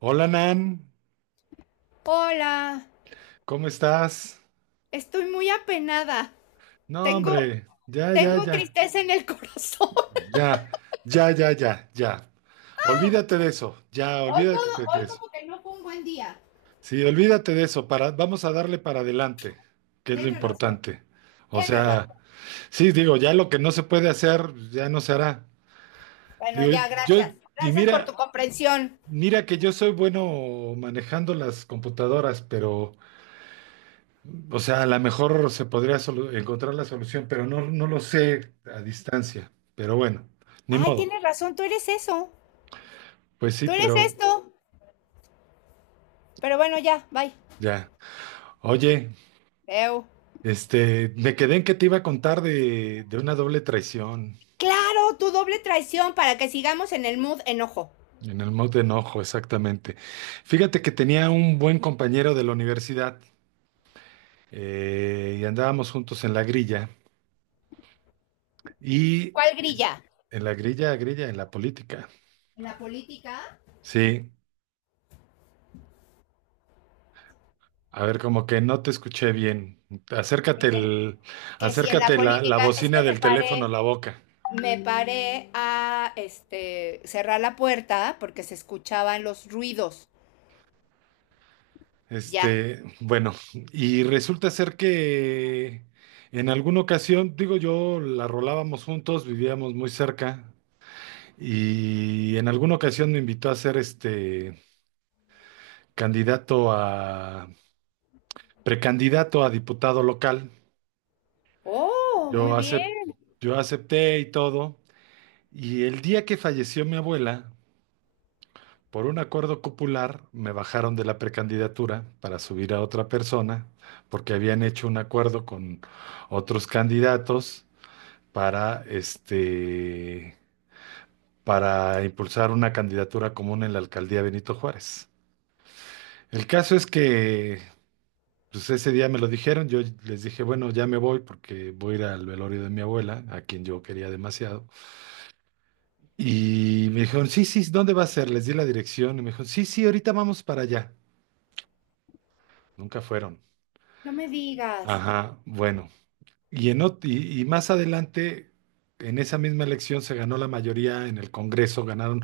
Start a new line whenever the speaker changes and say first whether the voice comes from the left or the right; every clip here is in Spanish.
right: Hola Nan,
left: Hola,
right: ¿cómo estás?
left: estoy muy apenada.
right: No,
left: Tengo,
right: hombre, ya, ya,
left: tengo
right: ya,
left: tristeza en el corazón.
right: ya, ya, ya, ya, ya. Olvídate de eso, ya, olvídate de
left: Hoy
right: eso.
left: como que no fue un buen día.
right: Sí, olvídate de eso, para, vamos a darle para adelante, que es lo
left: Tienes razón,
right: importante. O
left: tienes
right: sea,
left: razón.
right: sí, digo, ya lo que no se puede hacer, ya no se hará.
left: Bueno,
right: Digo,
left: ya,
right: yo,
left: gracias.
right: y
left: Gracias por tu
right: mira,
left: comprensión.
right: mira que yo soy bueno manejando las computadoras, pero o sea, a lo mejor se podría encontrar la solución, pero no, no lo sé a distancia. Pero bueno, ni
left: Ay,
right: modo.
left: tienes razón, tú eres eso.
right: Pues sí,
left: Tú eres
right: pero
left: esto. Pero bueno, ya, bye.
right: ya. Oye,
left: Veo.
right: me quedé en que te iba a contar de una doble traición
left: Claro, tu doble traición para que sigamos en el mood enojo.
right: en el Maut de enojo, exactamente. Fíjate que tenía un buen compañero de la universidad y andábamos juntos en la grilla y
left: ¿Cuál grilla?
right: en la grilla, grilla, en la política.
left: ¿En la política?
right: Sí. A ver, como que no te escuché bien. Acércate
left: Que,
right: el,
left: que si en la
right: acércate la
left: política, es que
right: bocina
left: me
right: del teléfono
left: paré
right: a la boca.
left: a cerrar la puerta porque se escuchaban los ruidos. Ya.
right: Bueno, y resulta ser que en alguna ocasión, digo yo, la rolábamos juntos, vivíamos muy cerca, y en alguna ocasión me invitó a ser candidato a, precandidato a diputado local.
left: Oh, muy
right: Yo acep-
left: bien.
right: yo acepté y todo, y el día que falleció mi abuela, por un acuerdo popular me bajaron de la precandidatura para subir a otra persona porque habían hecho un acuerdo con otros candidatos para este para impulsar una candidatura común en la alcaldía Benito Juárez. El caso es que pues ese día me lo dijeron, yo les dije, bueno, ya me voy porque voy a ir al velorio de mi abuela, a quien yo quería demasiado. Y me dijeron, sí, sí, ¿dónde va a ser? Les di la dirección y me dijeron, sí, sí, ahorita vamos para allá. Nunca fueron.
left: No me digas.
right: Ajá, bueno. Y más adelante, en esa misma elección se ganó la mayoría en el Congreso, ganaron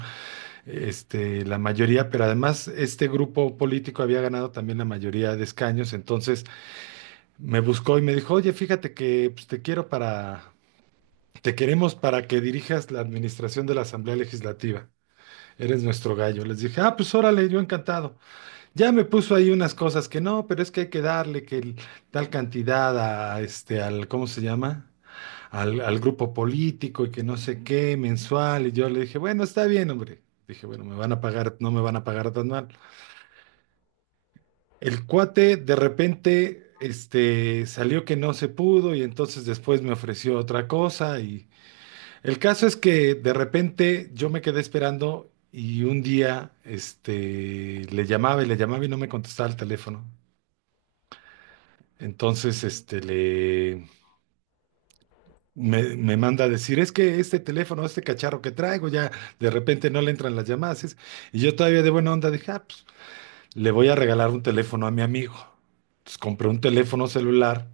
right: la mayoría, pero además este grupo político había ganado también la mayoría de escaños, entonces me buscó y me dijo, oye, fíjate que pues, te queremos para que dirijas la administración de la Asamblea Legislativa. Eres nuestro gallo. Les dije, ah, pues órale, yo encantado. Ya me puso ahí unas cosas que no, pero es que hay que darle que tal cantidad a ¿cómo se llama? Al, al grupo político y que no sé qué, mensual. Y yo le dije, bueno, está bien, hombre. Dije, bueno, me van a pagar, no me van a pagar tan mal. El cuate de repente, salió que no se pudo y entonces después me ofreció otra cosa. Y el caso es que de repente yo me quedé esperando y un día, este, le llamaba y no me contestaba el teléfono. Entonces, me, me manda a decir, es que este teléfono, este cacharro que traigo, ya de repente no le entran las llamadas. Y yo todavía de buena onda dije, ah, pues, le voy a regalar un teléfono a mi amigo. Entonces compré un teléfono celular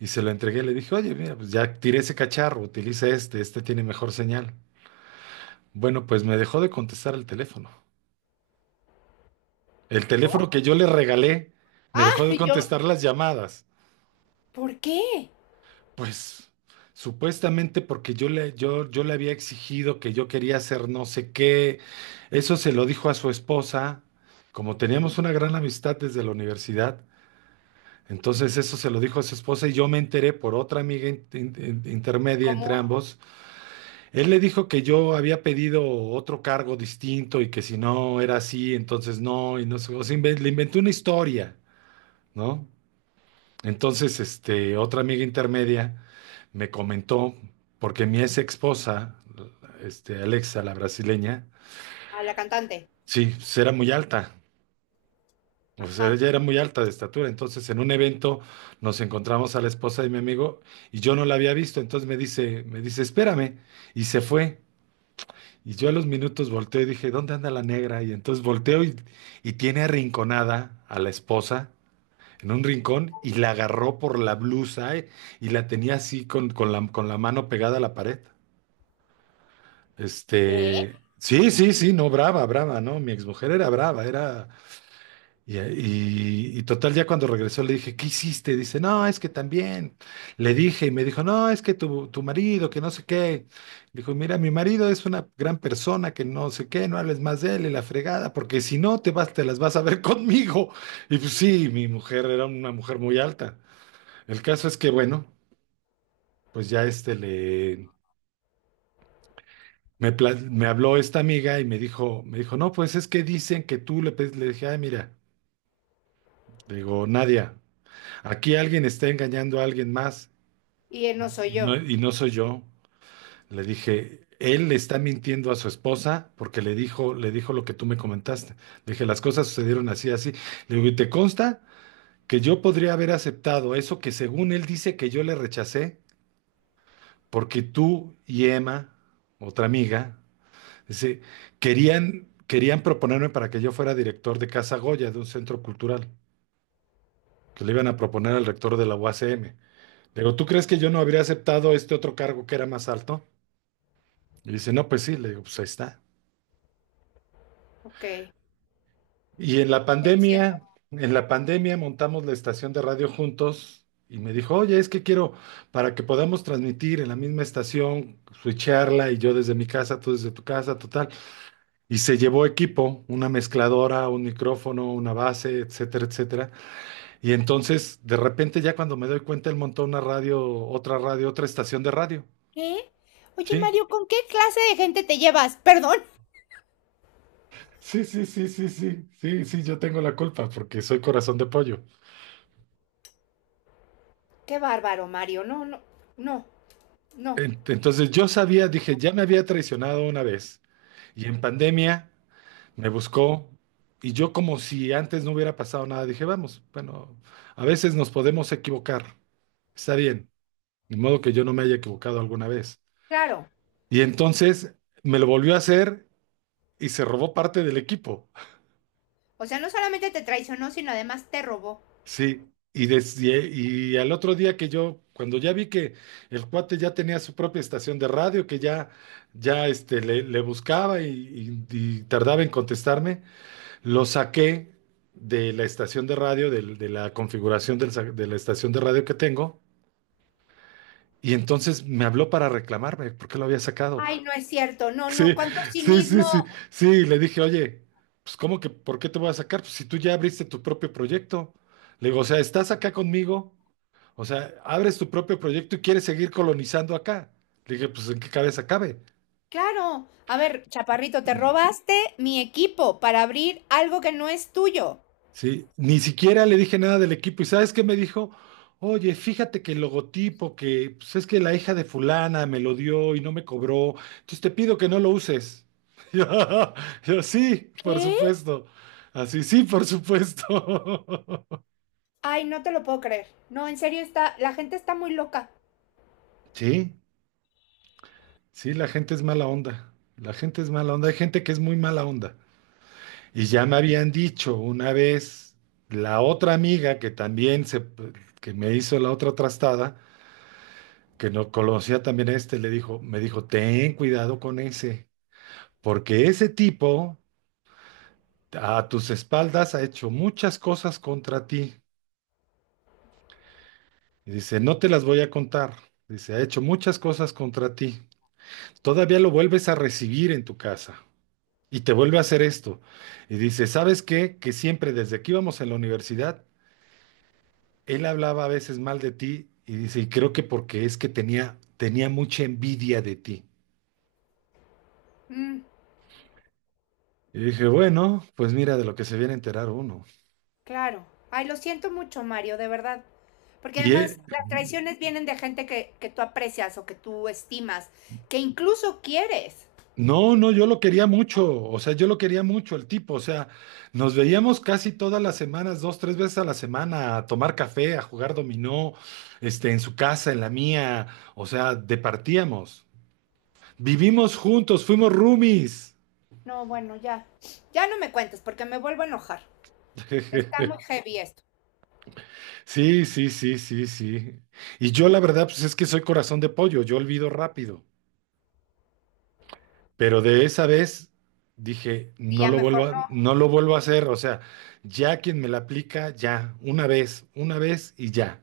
right: y se lo entregué. Le dije, oye, mira, pues ya tiré ese cacharro, utiliza este, este tiene mejor señal. Bueno, pues me dejó de contestar el teléfono. El
left: ¿Por?
right: teléfono que yo le regalé me
left: Ah,
right: dejó de
left: y yo.
right: contestar las llamadas.
left: ¿Por qué?
right: Pues supuestamente porque yo le había exigido que yo quería hacer no sé qué, eso se lo dijo a su esposa, como teníamos una gran amistad desde la universidad, entonces eso se lo dijo a su esposa y yo me enteré por otra amiga intermedia entre
left: Común
right: ambos. Él le dijo que yo había pedido otro cargo distinto y que si no era así, entonces no, y no sé, o sea, le inventé una historia, ¿no? Entonces, otra amiga intermedia me comentó, porque mi ex esposa, Alexa, la brasileña,
left: a la cantante.
right: sí, pues era muy alta. O sea, ella
left: Ajá.
right: era muy alta de estatura. Entonces, en un evento nos encontramos a la esposa de mi amigo y yo no la había visto. Entonces espérame. Y se fue. Y yo a los minutos volteo y dije, ¿dónde anda la negra? Y entonces volteo y tiene arrinconada a la esposa en un rincón y la agarró por la blusa y la tenía así con la mano pegada a la pared.
left: ¿Qué?
right: Sí, sí, sí, no, brava, brava, ¿no? Mi exmujer era brava, era... Y total, ya cuando regresó le dije, ¿qué hiciste? Dice, no, es que también. Le dije y me dijo, no, es que tu marido, que no sé qué. Dijo, mira, mi marido es una gran persona, que no sé qué, no hables más de él y la fregada, porque si no, te vas, te las vas a ver conmigo. Y pues sí, mi mujer era una mujer muy alta. El caso es que, bueno, pues ya Me, me habló esta amiga y no, pues es que dicen que tú le pediste, le dije, ay, mira, le digo, Nadia, aquí alguien está engañando a alguien más
left: Y él no soy yo.
right: y no soy yo. Le dije, él le está mintiendo a su esposa porque le dijo lo que tú me comentaste. Le dije, las cosas sucedieron así, así. Le digo, ¿y te consta que yo podría haber aceptado eso que según él dice que yo le rechacé? Porque tú y Emma, otra amiga, sí, querían proponerme para que yo fuera director de Casa Goya, de un centro cultural, que le iban a proponer al rector de la UACM. Le digo, ¿tú crees que yo no habría aceptado este otro cargo que era más alto? Y dice, no, pues sí, le digo, pues ahí está.
left: Ok. Lo
right: Y
left: siento.
right: en la pandemia montamos la estación de radio juntos y me dijo, oye, es que quiero, para que podamos transmitir en la misma estación, switcharla y yo desde mi casa, tú desde tu casa, total. Y se llevó equipo, una mezcladora, un micrófono, una base, etcétera, etcétera. Y entonces, de repente, ya cuando me doy cuenta, él montó una radio, otra estación de radio.
left: ¿Qué? Oye,
right: Sí.
left: Mario, ¿con qué clase de gente te llevas? Perdón.
right: Sí, sí, sí, sí, sí, sí, sí, yo tengo la culpa porque soy corazón de pollo.
left: Qué bárbaro, Mario. No, no, no, no.
right: En- Entonces yo sabía, dije, ya me había traicionado una vez y en pandemia me buscó y yo como si antes no hubiera pasado nada, dije, vamos, bueno, a veces nos podemos equivocar, está bien, de modo que yo no me haya equivocado alguna vez.
left: Claro.
right: Y entonces me lo volvió a hacer y se robó parte del equipo.
left: O sea, no solamente te traicionó, sino además te robó.
right: Sí, y, desde, y al otro día que yo, cuando ya vi que el cuate ya tenía su propia estación de radio, que ya, ya le buscaba y, y tardaba en contestarme, lo saqué de la estación de radio, la configuración de la estación de radio que tengo, y entonces me habló para reclamarme por qué lo había sacado.
left: Ay, no es cierto, no, no,
right: Sí,
left: cuánto
right: sí, sí,
left: cinismo.
right: sí, sí, y le dije, oye, pues ¿cómo que por qué te voy a sacar? Pues si tú ya abriste tu propio proyecto. Le digo, o sea, estás acá conmigo, o sea, abres tu propio proyecto y quieres seguir colonizando acá. Le dije, pues, ¿en qué cabeza cabe?
left: Claro, a ver, chaparrito, te robaste mi equipo para abrir algo que no es tuyo.
right: Sí, ni siquiera le dije nada del equipo. ¿Y sabes qué me dijo? Oye, fíjate que el logotipo, que pues es que la hija de fulana me lo dio y no me cobró. Entonces te pido que no lo uses. Yo, yo, sí, por
left: ¿Qué?
right: supuesto. Así, sí, por supuesto.
left: Ay, no te lo puedo creer. No, en serio está, la gente está muy loca.
right: Sí, sí, la gente es mala onda. La gente es mala onda. Hay gente que es muy mala onda. Y ya me habían dicho una vez la otra amiga que también se, que me hizo la otra trastada, que no conocía también a este, le dijo, me dijo, ten cuidado con ese, porque ese tipo a tus espaldas ha hecho muchas cosas contra ti. Y dice, no te las voy a contar. Dice, ha hecho muchas cosas contra ti. Todavía lo vuelves a recibir en tu casa y te vuelve a hacer esto. Y dice, ¿sabes qué? Que siempre desde que íbamos en la universidad él hablaba a veces mal de ti y dice, y creo que porque es que tenía mucha envidia de ti.
left: Mm,
right: Y dije, bueno, pues mira de lo que se viene a enterar uno.
left: claro. Ay, lo siento mucho, Mario, de verdad. Porque
right: Y
left: además las traiciones vienen de gente que tú aprecias o que tú estimas, que incluso quieres.
right: no, no, yo lo quería mucho, o sea, yo lo quería mucho el tipo, o sea, nos veíamos casi todas las semanas, dos, tres veces a la semana, a tomar café, a jugar dominó, en su casa, en la mía, o sea, departíamos. Vivimos juntos, fuimos roomies.
left: No, bueno, ya. Ya no me cuentes porque me vuelvo a enojar. Está muy heavy esto.
right: Sí, sí, sí, sí, sí. Y yo la verdad, pues es que soy corazón de pollo, yo olvido rápido. Pero de esa vez dije,
left: Y ya mejor no.
right: no lo vuelvo a hacer. O sea, ya quien me la aplica, ya, una vez y ya.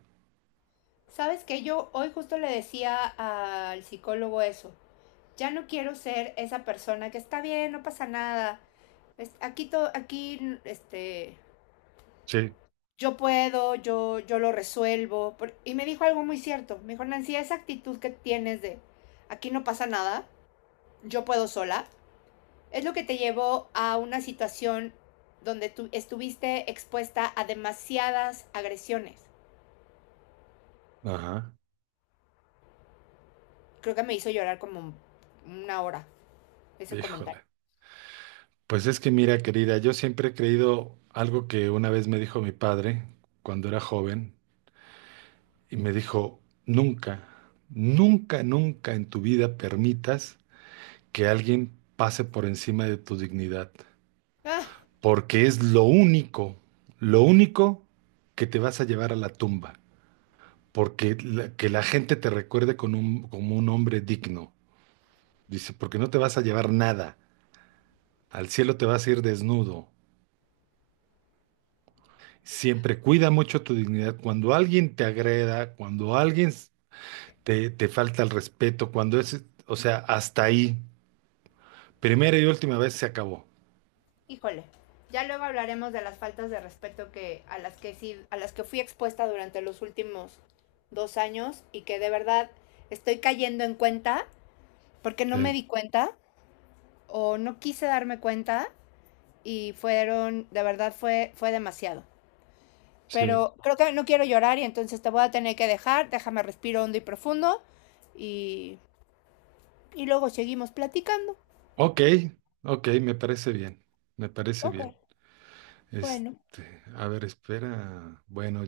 left: Sabes que yo hoy justo le decía al psicólogo eso. Ya no quiero ser esa persona que está bien, no pasa nada. Aquí todo, aquí,
right: Sí.
left: yo puedo, yo lo resuelvo. Y me dijo algo muy cierto. Me dijo, Nancy, esa actitud que tienes de aquí no pasa nada, yo puedo sola, es lo que te llevó a una situación donde tú estuviste expuesta a demasiadas agresiones.
right: Ajá.
left: Creo que me hizo llorar como una hora ese comentario.
right: Híjole. Pues es que mira, querida, yo siempre he creído algo que una vez me dijo mi padre cuando era joven, y me dijo, nunca, nunca, nunca en tu vida permitas que alguien pase por encima de tu dignidad,
left: Ah,
right: porque es lo único que te vas a llevar a la tumba, porque que la gente te recuerde con un, como un hombre digno. Dice, porque no te vas a llevar nada, al cielo te vas a ir desnudo. Siempre cuida mucho tu dignidad. Cuando alguien te agreda, cuando alguien te falta el respeto, cuando es, o sea, hasta ahí, primera y última vez se acabó.
left: híjole. Ya luego hablaremos de las faltas de respeto que a las que sí, a las que fui expuesta durante los últimos 2 años y que de verdad estoy cayendo en cuenta porque no me
right: Sí,
left: di cuenta o no quise darme cuenta y de verdad fue demasiado.
right: sí.
left: Pero creo que no quiero llorar y entonces te voy a tener que dejar. Déjame respiro hondo y profundo y, y luego seguimos platicando.
right: Ok, ok, me parece bien, me parece
left: Ok,
right: bien.
left: bueno,
right: A ver, espera. Bueno,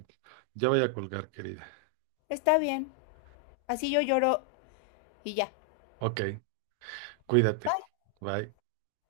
right: ya voy a colgar, querida.
left: está bien. Así yo lloro y ya.
right: Ok, cuídate.
left: Bye.
right: Bye.